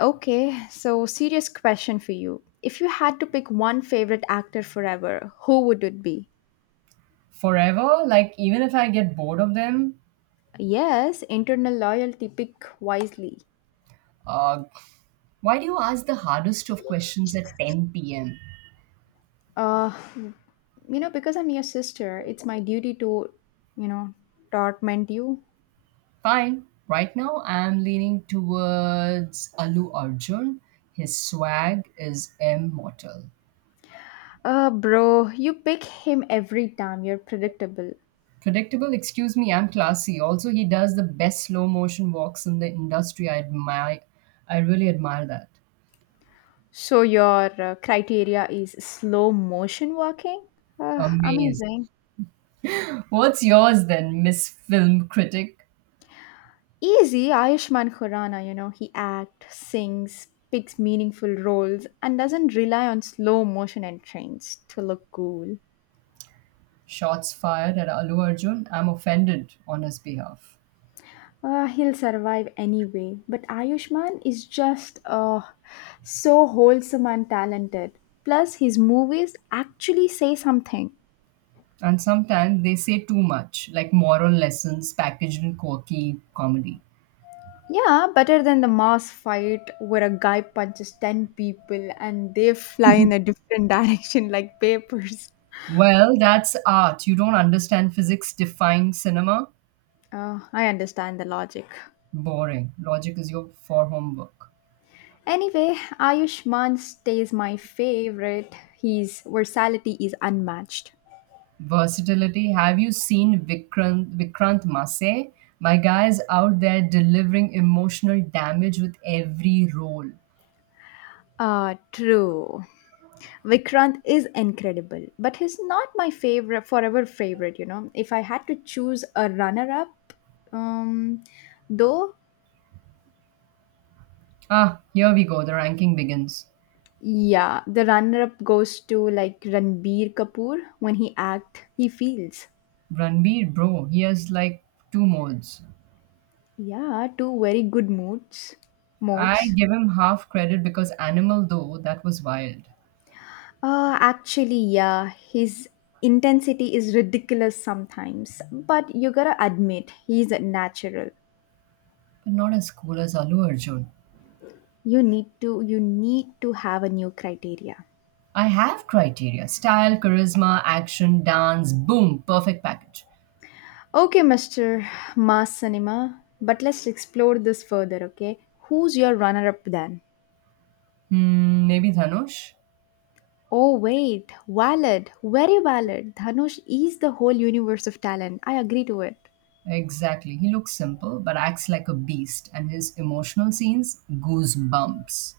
Okay, so serious question for you. If you had to pick one favorite actor forever, who would it be? Forever, like even if I get bored of them. Yes, internal loyalty, pick wisely. uh, why do you ask the hardest of questions at 10 p.m.? Uh, you because I'm your sister, it's my duty to, you know, torment you. Fine, right now I'm leaning towards Alu Arjun. His swag is immortal. Bro, you pick him every time. You're predictable. Predictable? Excuse me, I'm classy. Also, he does the best slow motion walks in the industry. I admire. I really admire that. So your criteria is slow motion walking? Amazing. Amazing. What's yours then, Miss Film Critic? Easy Ayushman Khurrana, he acts, sings, picks meaningful roles, and doesn't rely on slow motion and trends to look cool. Shots fired at Alu Arjun. I'm offended on his behalf. He'll survive anyway, but Ayushman is just so wholesome and talented. Plus, his movies actually say something. And sometimes they say too much, like moral lessons packaged in quirky comedy. Yeah, better than the mass fight where a guy punches 10 people and they fly in a different direction like papers. Well, that's art. You don't understand physics, defying cinema? I understand the logic. Boring. Logic is your for homework. Anyway, Ayushman stays my favorite. His versatility is unmatched. Versatility. Have you seen Vikrant Masse? My guy is out there delivering emotional damage with every role. True. Vikrant is incredible, but he's not my favorite, forever favorite. If I had to choose a runner up, um, though, Ah, here we go. The ranking begins. yeah, the runner up goes to like Ranbir Kapoor when he act, he feels. Ranbir, bro, he has like two modes. Yeah, two very good moods, I modes. give him half credit because Animal, though, that was wild. Actually, yeah, his intensity is ridiculous sometimes, but you gotta admit he's natural. But not as cool as Allu Arjun. You need to have a new criteria. I have criteria style, charisma, action, dance, boom, perfect package. Okay, Mr. Mass Cinema, but let's explore this further, okay? Who's your runner-up then? Hmm, maybe Dhanush? Oh wait, valid, very valid. Dhanush is the whole universe of talent. I agree to it. Exactly. He looks simple but acts like a beast, and his emotional scenes, goosebumps.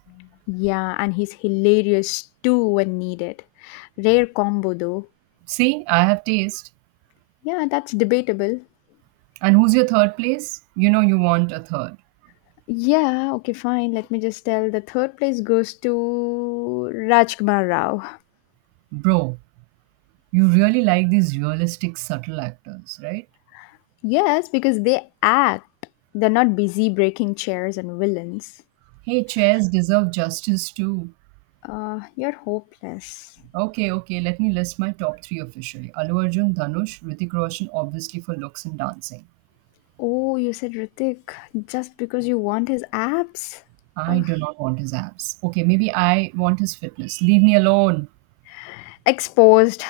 Yeah, and he's hilarious too when needed. Rare combo though. See, I have taste. Yeah, that's debatable. And who's your third place? You know you want a third. Yeah, okay, fine. Let me just tell. The third place goes to Rajkumar Rao. Bro, you really like these realistic, subtle actors, right? Yes, because they act. They're not busy breaking chairs and villains. Hey, chairs deserve justice too. You're hopeless. Okay, okay, let me list my top three officially. Allu Arjun, Dhanush, Ritik Roshan, obviously for looks and dancing. Oh, you said Ritik just because you want his abs? I Ugh. do not want his abs. Okay, maybe I want his fitness. Leave me alone. Exposed.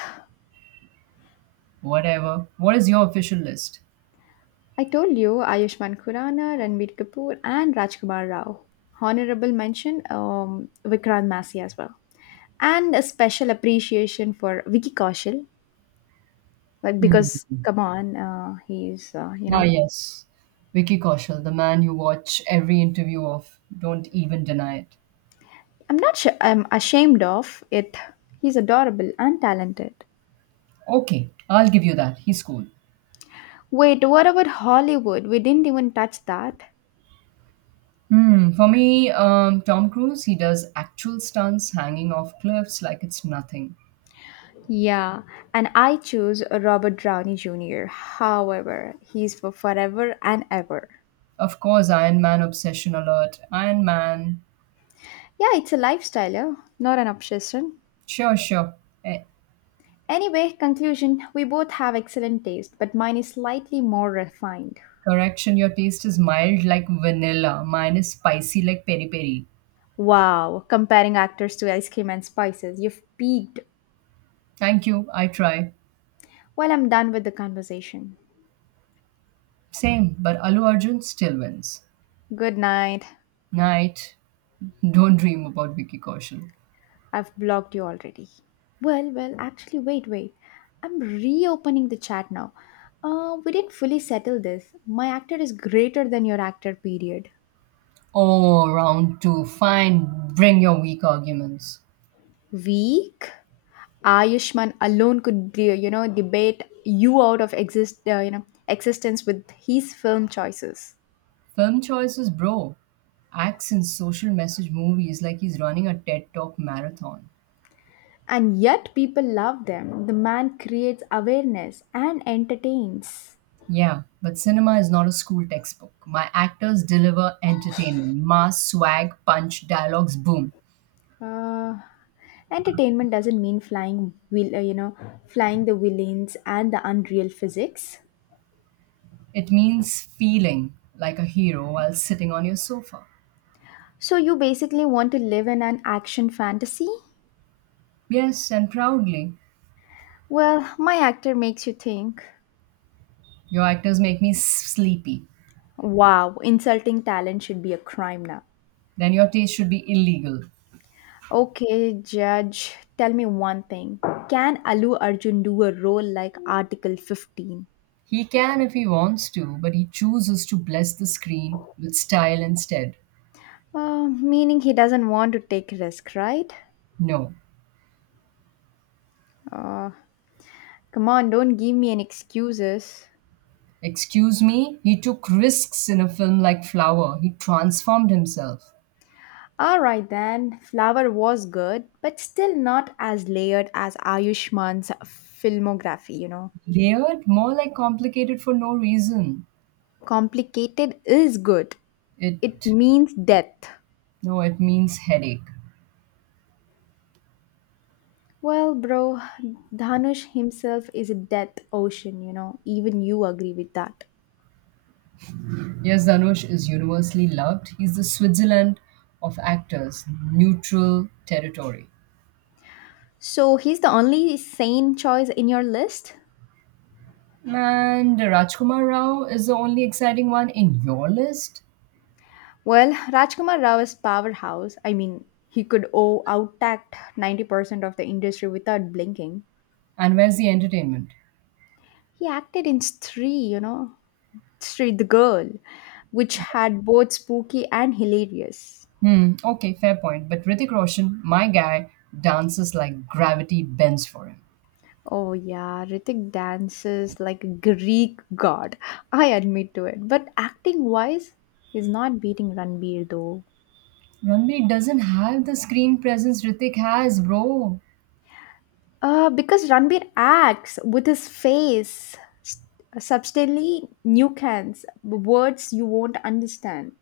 Whatever. What is your official list? I told you Ayushman Khurana, Ranbir Kapoor, and Rajkumar Rao. Honorable mention, Vikrant Massey as well. And a special appreciation for Vicky Kaushal, like, Hmm. because, come on, he's uh, you Ah, know yes. Vicky Kaushal, the man you watch every interview of. Don't even deny it. I'm not sure I'm ashamed of it. He's adorable and talented. Okay, I'll give you that. He's cool. Wait, what about Hollywood? We didn't even touch that. Hmm, for me, Tom Cruise, he does actual stunts hanging off cliffs like it's nothing. Yeah, and I choose Robert Downey Jr., however he's for forever and ever. Of course, Iron Man obsession alert. Iron Man. Yeah, it's a lifestyle. Yeah, not an obsession. Sure, sure. Eh, Anyway, conclusion, we both have excellent taste, but mine is slightly more refined. Correction, your taste is mild like vanilla. Mine is spicy like peri peri. Wow, comparing actors to ice cream and spices, you've peaked. Thank you, I try. Well, I'm done with the conversation. Same, but Alu Arjun still wins. Good night. Night. Don't dream about Vicky Kaushal. I've blocked you already. Well, well, actually, wait, wait. I'm reopening the chat now. We didn't fully settle this. My actor is greater than your actor, period. Oh, round two. Fine, bring your weak arguments. Weak? Ayushman alone could be debate you out of existence with his film choices. Film choices, bro. Acts in social message movies like he's running a TED Talk marathon. And yet people love them. The man creates awareness and entertains. Yeah, but cinema is not a school textbook. My actors deliver entertainment, mass swag, punch, dialogues, boom. Uh, Entertainment doesn't mean flying will flying the villains and the unreal physics. It means feeling like a hero while sitting on your sofa. So you basically want to live in an action fantasy? Yes, and proudly. Well, my actor makes you think. Your actors make me sleepy. Wow, insulting talent should be a crime now. Then your taste should be illegal. Okay, judge, tell me one thing. Can Alu Arjun do a role like Article 15? He can if he wants to, but he chooses to bless the screen with style instead. Meaning he doesn't want to take risk, right? No. Uh, Come on, don't give me any excuses. Excuse me, he took risks in a film like Flower. He transformed himself. Alright then, Flower was good, but still not as layered as Ayushman's filmography. Layered, more like complicated for no reason. Complicated is good, it It means death. No, it means headache. Well, bro, Dhanush himself is a death ocean. Even you agree with that. Yes, Dhanush is universally loved. He's the Switzerland of actors, neutral territory. So he's the only sane choice in your list? And Rajkumar Rao is the only exciting one in your list. Well, Rajkumar Rao is powerhouse. I mean, he could outact 90% of the industry without blinking. And where's the entertainment? He acted in Stree. Street the Girl, which had both spooky and hilarious. Hmm, okay, fair point. But Hrithik Roshan, my guy, dances like gravity bends for him. Oh yeah, Ritik dances like a Greek god. I admit to it. But acting wise, he's not beating Ranbir though. Ranbir doesn't have the screen presence Hrithik has, bro. Because Ranbir acts with his face, subtly nuance, words you won't understand.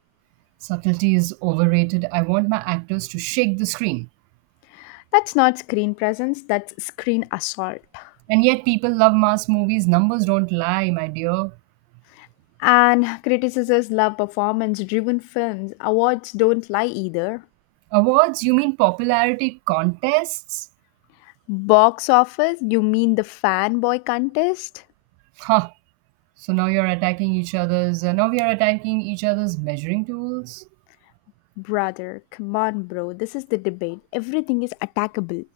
Subtlety is overrated. I want my actors to shake the screen. That's not screen presence, that's screen assault. And yet people love mass movies. Numbers don't lie, my dear. And criticizers love performance driven films. Awards don't lie either. Awards? You mean popularity contests? Box office? You mean the fanboy contest? Huh. So now you're attacking each other's. Now we are attacking each other's measuring tools? Brother, come on, bro. This is the debate. Everything is attackable.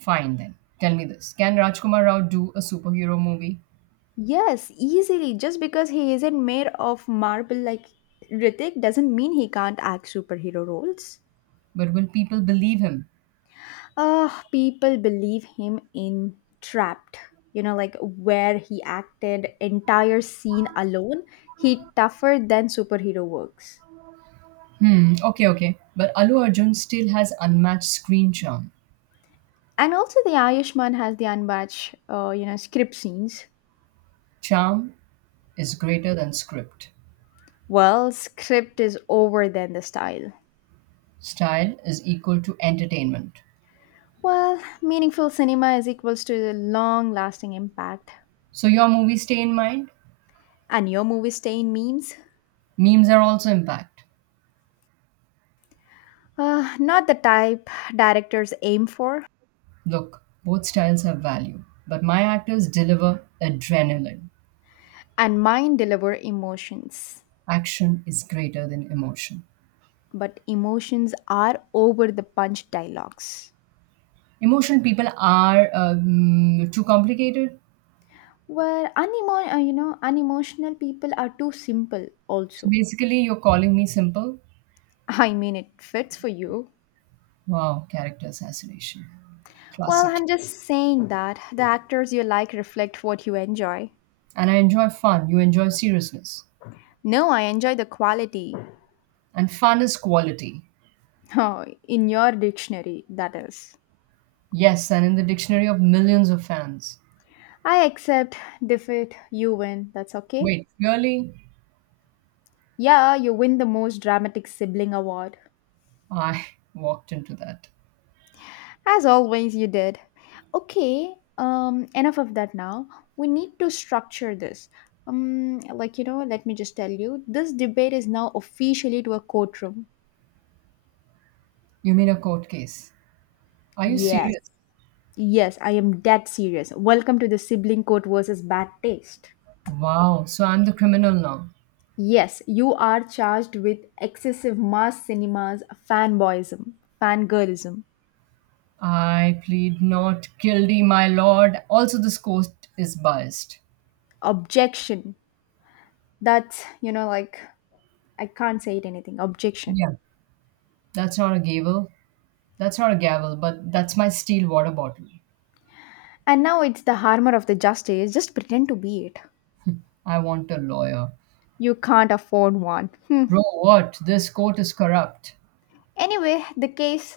Fine then. Tell me this. Can Rajkumar Rao do a superhero movie? Yes, easily. Just because he isn't made of marble like Ritik doesn't mean he can't act superhero roles. But will people believe him? Ah, people believe him in Trapped. You know, like where he acted entire scene alone. He tougher than superhero works. Hmm, okay, okay. But Alu Arjun still has unmatched screen charm. And also, the Ayushman has the unbatched, script scenes. Charm is greater than script. Well, script is over than the style. Style is equal to entertainment. Well, meaningful cinema is equals to the long lasting impact. So your movies stay in mind. And your movie stay in memes? Memes are also impact. Not the type directors aim for. Look, both styles have value, but my actors deliver adrenaline. And mine deliver emotions. Action is greater than emotion. But emotions are over the punch dialogues. Emotion people are too complicated. Where unemotional people are too simple So also. basically, you're calling me simple. I mean, it fits for you. Wow, character assassination. Well, Classic. I'm just saying that the actors you like reflect what you enjoy. And I enjoy fun. You enjoy seriousness. No, I enjoy the quality. And fun is quality. Oh, in your dictionary, that is. Yes, and in the dictionary of millions of fans. I accept defeat, you win, that's okay. Wait, really? Yeah, you win the most dramatic sibling award. I walked into that. As always, you did. Okay, enough of that now. We need to structure this. Like, let me just tell you this debate is now officially to a courtroom. You mean a court case? Are you Yes, serious? yes, I am dead serious. Welcome to the sibling court versus bad taste. Wow, so I'm the criminal now. Yes, you are charged with excessive mass cinemas, fanboyism, fangirlism. I plead not guilty, my lord. Also, this court is biased. Objection. That's, like, I can't say it anything, objection. Yeah, that's not a gavel. That's not a gavel, but that's my steel water bottle. And now it's the armor of the justice, just pretend to be it. I want a lawyer. You can't afford one. Hmm. Bro, what? This court is corrupt. Anyway, the case,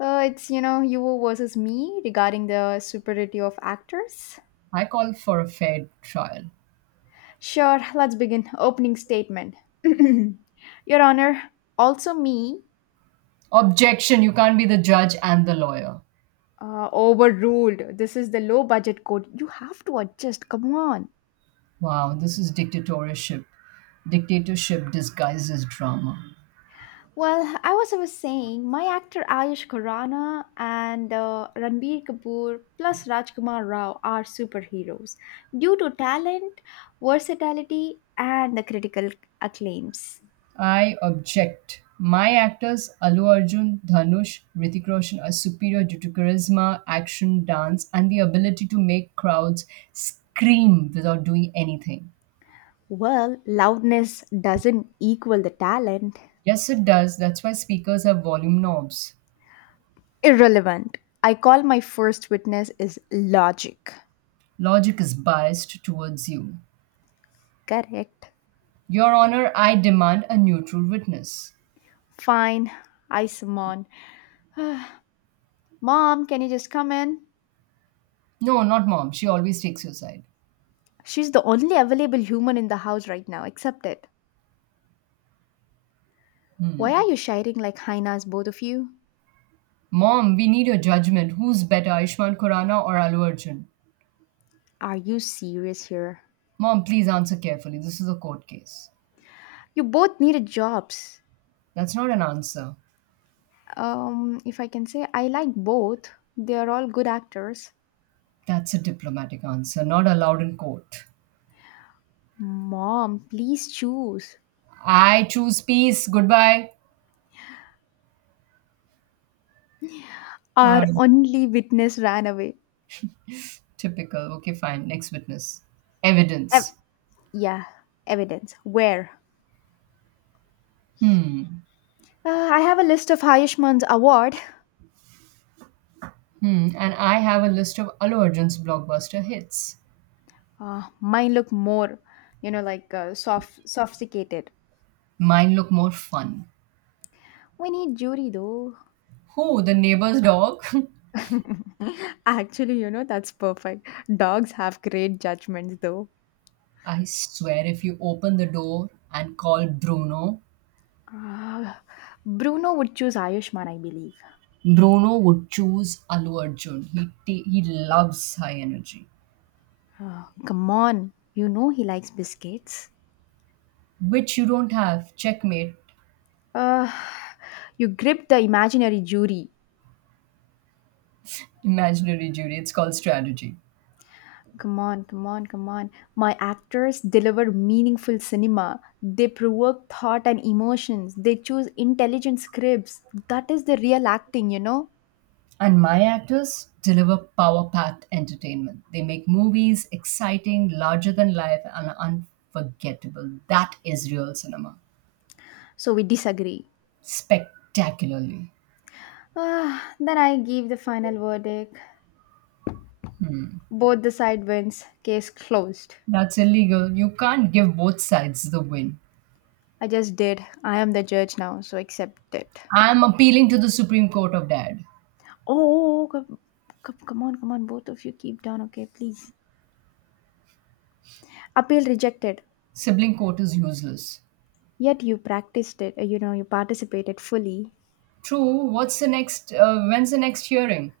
it's, you versus me regarding the superiority of actors. I call for a fair trial. Sure, let's begin. Opening statement. Your Honor, also me. Objection, you can't be the judge and the lawyer. Overruled. This is the low budget code. You have to adjust. Come on. Wow, this is dictatorship. Dictatorship disguised as drama. Well, I was saying, my actor Ayush Khurrana and Ranbir Kapoor plus Rajkumar Rao are superheroes due to talent, versatility, and the critical acclaims. I object. My actors, Alu Arjun, Dhanush, Ritik Roshan, are superior due to charisma, action, dance, and the ability to make crowds scream without doing anything. Well, loudness doesn't equal the talent. Yes, it does. That's why speakers have volume knobs. Irrelevant. I call my first witness is logic. Logic is biased towards you. Correct. Your Honor, I demand a neutral witness. Fine. I summon. Mom, can you just come in? No, not mom. She always takes your side. She's the only available human in the house right now, except it. Why are Hmm. you shiring like hyenas, both of you? Mom, we need your judgment. Who's better, Aishman Khurana or Alu Arjun? Are you serious here? Mom, please answer carefully. This is a court case. You both needed jobs. That's not an answer. If I can say, I like both. They are all good actors. That's a diplomatic answer, not allowed in court. Mom, please choose. I choose peace. Goodbye. Uh, Our only witness ran away. Typical. Okay, fine. Next witness. Ev- Evidence. yeah, evidence. Where? Hmm. I have a list of Ayushman's award. Hmm. And I have a list of Allu Arjun's blockbuster hits. Mine look more, like soft, sophisticated. Mine look more fun. We need jury though. Who? The neighbor's dog? Actually, that's perfect. Dogs have great judgments, though. I swear, if you open the door and call Bruno, Ah, Bruno would choose Ayushman, I believe. Bruno would choose Allu Arjun. He loves high energy, Ah, come on, you know he likes biscuits. which you don't have. Checkmate. Uh, you grip the imaginary jury. Imaginary jury, it's called strategy. Come on, come on, come on. My actors deliver meaningful cinema. They provoke thought and emotions. They choose intelligent scripts. That is the real acting, you know? And my actors deliver power packed entertainment. They make movies exciting, larger than life, and unforgettable. That is real cinema. So we disagree. Spectacularly. Ah, then I give the final verdict. Both the side wins. Case closed. That's illegal. You can't give both sides the win. I just did. I am the judge now, so accept it. I'm appealing to the Supreme Court of Dad. Oh, come, come, come on, come on. Both of you keep down, okay, please. Appeal rejected. Sibling court is useless. Yet you practiced it. You know, you participated fully. True. What's the next? When's the next hearing?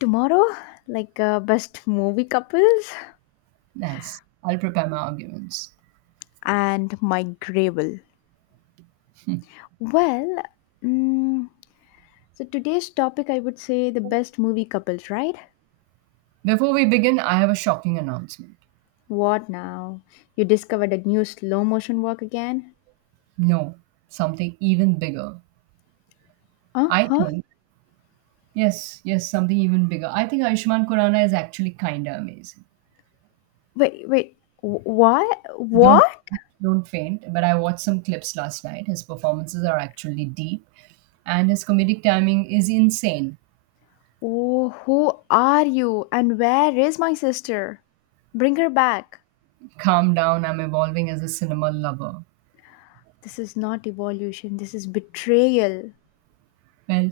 Tomorrow, like best movie couples Nice. I'll prepare my arguments. and my gravel. Well, mm, so today's topic, I would say the best movie couples, right? Before we begin, I have a shocking announcement. What now? You discovered a new slow motion work again? No, something even bigger. Uh I huh. think, yes, yes, something even bigger. I think Ayushmann Khurrana is actually kinda amazing. Wait, wait. What? Don't What? don't faint, but I watched some clips last night. His performances are actually deep, and his comedic timing is insane. Oh, who are you? And where is my sister? Bring her back. Calm down, I'm evolving as a cinema lover. This is not evolution. This is betrayal. Well,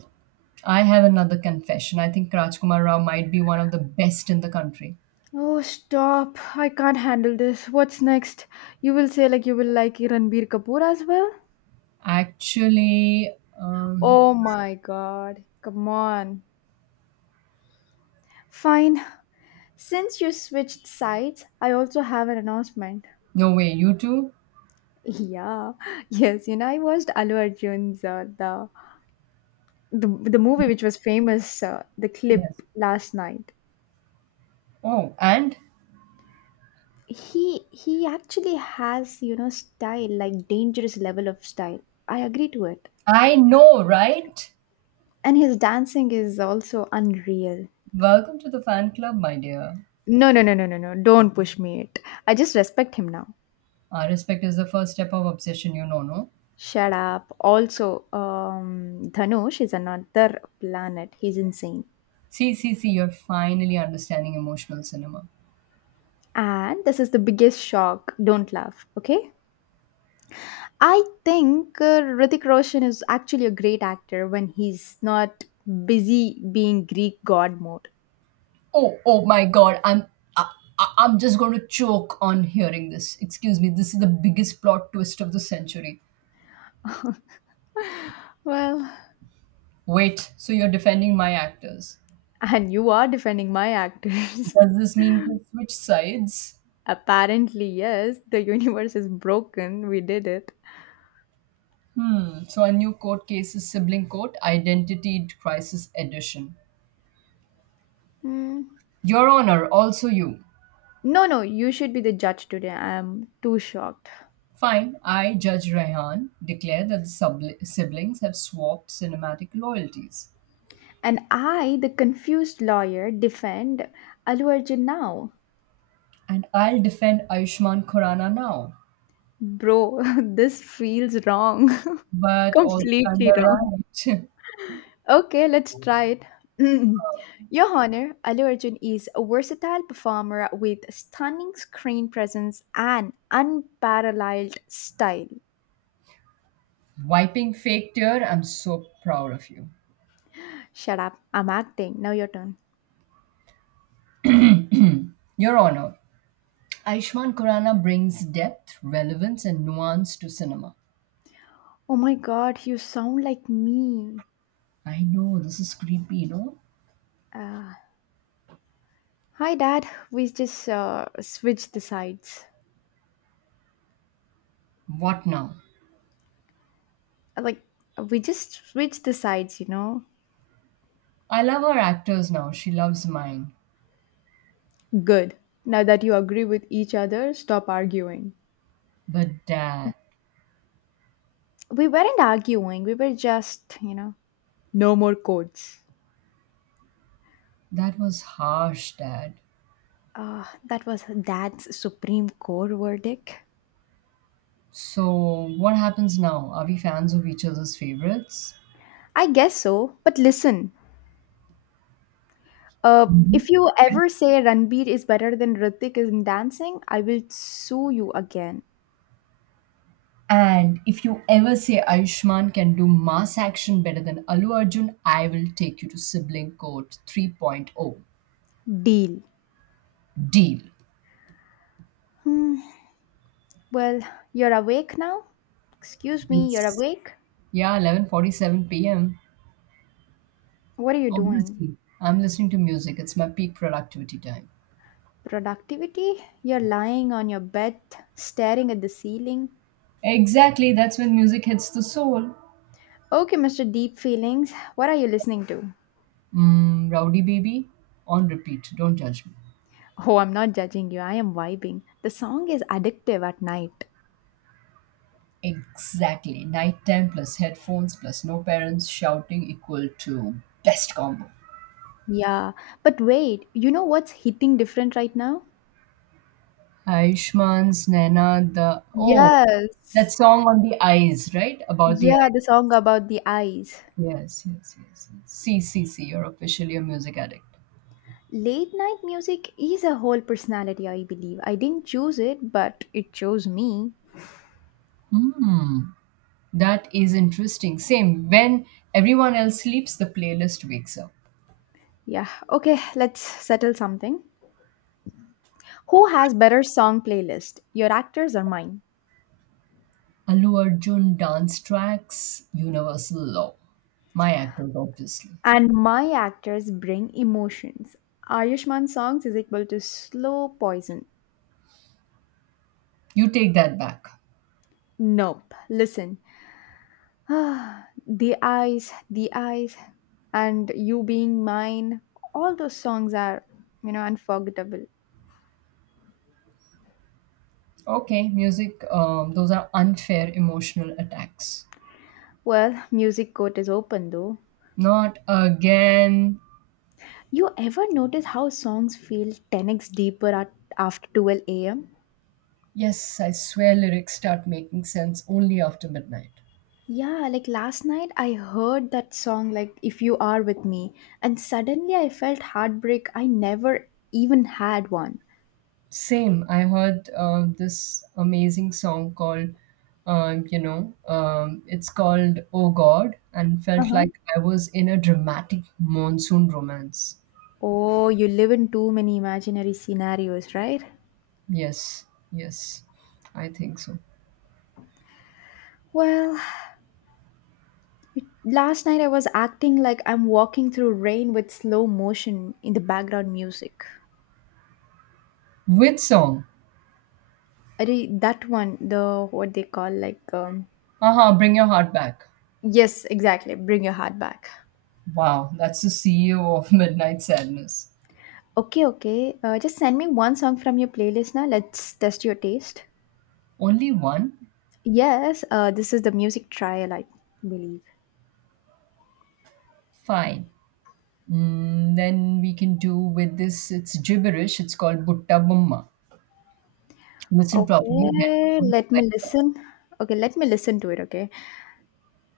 I have another confession. I think Rajkumar Rao might be one of the best in the country. Oh, stop. I can't handle this. What's next? You will say, like, you will like Ranbir Kapoor as well? Actually, um, Oh my god. Come on. Fine. Since you switched sides, I also have an announcement. no way, you too? Yeah. Yes, I watched Allu Arjun's the movie which was famous, the clip Yes. last night. Oh, and He actually has style like dangerous level of style. I agree to it, I know, right? and his dancing is also unreal. Welcome to the fan club, my dear. No no no no no no! Don't push me it. I just respect him now. Our respect is the first step of obsession, you know, no? Shut up. Also, Dhanush is another planet. He's insane, See, see, see, you're finally understanding emotional cinema. and this is the biggest shock. Don't laugh, okay? I think Hrithik Roshan is actually a great actor when he's not busy being Greek god mode. Oh my god, I, I'm just going to choke on hearing this. Excuse me, this is the biggest plot twist of the century. Well, Wait, so you're defending my actors. and you are defending my actors. Does this mean to switch sides? Apparently, yes, the universe is broken. We did it. Hmm, so a new court case is sibling court, identity crisis edition. Hmm. Your Honor, also you. No, no, you should be the judge today. I'm too shocked. Fine, I, Judge Rehan, declare that the subli siblings have swapped cinematic loyalties. And I, the confused lawyer, defend Alu Arjun now. And I'll defend Ayushmann Khurrana now. Bro, this feels wrong. But also, kind Completely wrong. right. Okay, let's try it. Your Honor, Allu Arjun is a versatile performer with stunning screen presence and unparalleled style. Wiping fake tear, I'm so proud of you. Shut up, I'm acting. Now your turn. Your Honor, Ayushmann Khurrana brings depth, relevance, and nuance to cinema. Oh my god, you sound like me. I know, this is creepy, you know? Uh, Hi, Dad. We just switched the sides. What now? Like, we just switched the sides, you know? I love her actors now, she loves mine. Good. Now that you agree with each other, stop arguing. But Dad, We weren't arguing, we were just. No more codes. that was harsh, Dad. That was Dad's Supreme Court verdict. So, what happens now? Are we fans of each other's favorites? I guess so. But listen, Mhm. if you Yes. ever say Ranbir is better than Ritik in dancing, I will sue you again. And if you ever say Ayushman can do mass action better than Alu Arjun, I will take you to Sibling Court 3.0. Deal. Deal. Hmm. Well, you're awake now? Excuse me, you're It's, awake? yeah, 11:47 p.m. What are you doing? Obviously, I'm listening to music. It's my peak productivity time. Productivity? You're lying on your bed, staring at the ceiling. Exactly, that's when music hits the soul. Okay, Mr. Deep Feelings, what are you listening to? Mm, rowdy baby, on repeat. Don't judge me. Oh, I'm not judging you. I am vibing. The song is addictive at night. Exactly. Nighttime plus headphones plus no parents shouting equal to best combo. Yeah. But wait, you know what's hitting different right now? Aishman's Naina, that Yes. song on the eyes, right? About the Yeah, the eyes. song about the eyes. Yes, yes, yes. See, see, see. You're officially a music addict. Late night music is a whole personality, I believe. I didn't choose it, but it chose me. Hmm. That is interesting. Same. When everyone else sleeps, the playlist wakes up. Yeah. Okay, let's settle something. Who has better song playlist? Your actors or mine? Allu Arjun dance tracks, universal law. My actors, obviously. And my actors bring emotions. Ayushman's songs is equal to slow poison. You take that back. Nope. Listen. The eyes, the eyes, and you being mine. All those songs are, unforgettable. Okay, music, those are unfair emotional attacks. Well, music court is open though. Not again. You ever notice how songs feel 10x deeper after 12 a.m.? Yes, I swear lyrics start making sense only after midnight. Yeah, like last night I heard that song, like If You Are With Me, and suddenly I felt heartbreak. I never even had one. Same, I heard this amazing song called, it's called Oh God, and Uh felt huh. like I was in a dramatic monsoon romance. Oh, you live in too many imaginary scenarios, right? Yes, yes, I think so. Well, last night I was acting like I'm walking through rain with slow motion in the background music. Which song? I did that one, the what they call, like, Aha, Bring Your Heart Back. yes, exactly. Bring your heart back. Wow, that's the CEO of Midnight Sadness. Okay, okay. Just send me one song from your playlist now. Let's test your taste. Only one? Yes, this is the music trial, I believe. Fine. Mm, then we can do with this. It's gibberish. It's called Butta Bumma. Listen properly. Okay, Headphones, let me lights off. listen. Okay, let me listen to it. Okay,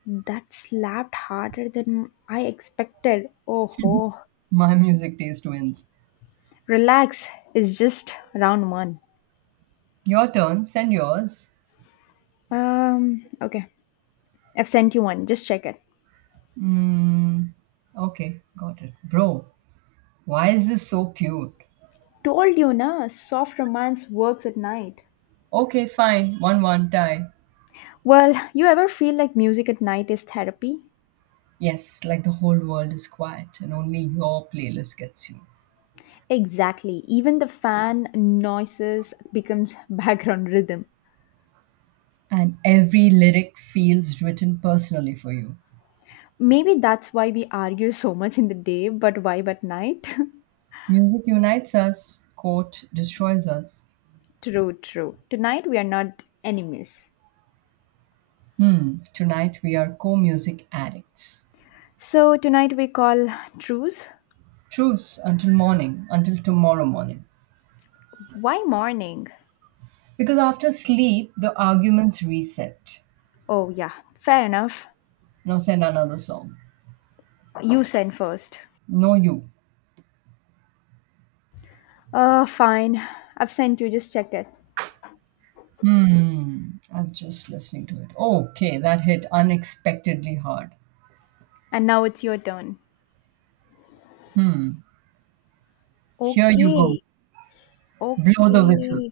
that slapped harder than I expected. Oh ho. My music taste wins. Relax, it's just round one. Your turn. Send yours. Okay. I've sent you one. Just check it. Mm, okay, got it. Bro, why is this so cute? Told you, na, soft romance works at night. Okay, fine. 1-1 tie. Well, you ever feel like music at night is therapy? Yes, like the whole world is quiet and only your playlist gets you. Exactly. Even the fan noises becomes background rhythm. And every lyric feels written personally for you. Maybe that's why we argue so much in the day, but vibe at night? Music unites us, quote destroys us. True, true. Tonight we are not enemies. Hmm, tonight we are co music addicts. So tonight we call truce. Truce until morning, until tomorrow morning. Why morning? Because after sleep, the arguments reset. Oh, yeah, fair enough. Now send another song. You send first. No, you. Fine. I've sent you, just check it. Hmm, I'm just listening to it. Okay, that hit unexpectedly hard. And now it's your turn. Hmm, here you go. Okay, Blow the whistle. okay.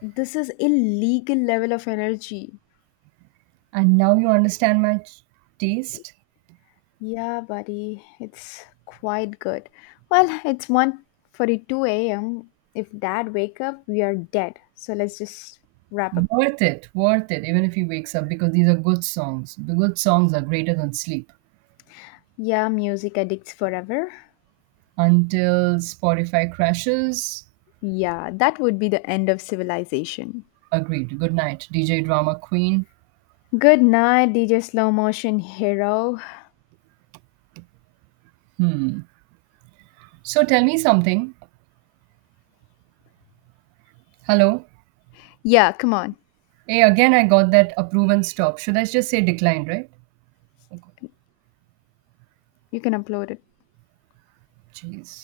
This is illegal level of energy. And now you understand my taste? Yeah, buddy, it's quite good. Well, it's 1:42 a.m. If Dad wake up, we are dead. So let's just wrap up. Worth it, even if he wakes up, because these are good songs. The good songs are greater than sleep. Yeah, music addicts forever. Until Spotify crashes, Yeah, that would be the end of civilization. agreed. Good night, DJ Drama Queen. Good night, DJ Slow Motion Hero. So tell me something. Hello. Yeah, come on. Hey, again, I got that approve and stop. Should I just say declined, right? Okay. You can upload it. Jeez.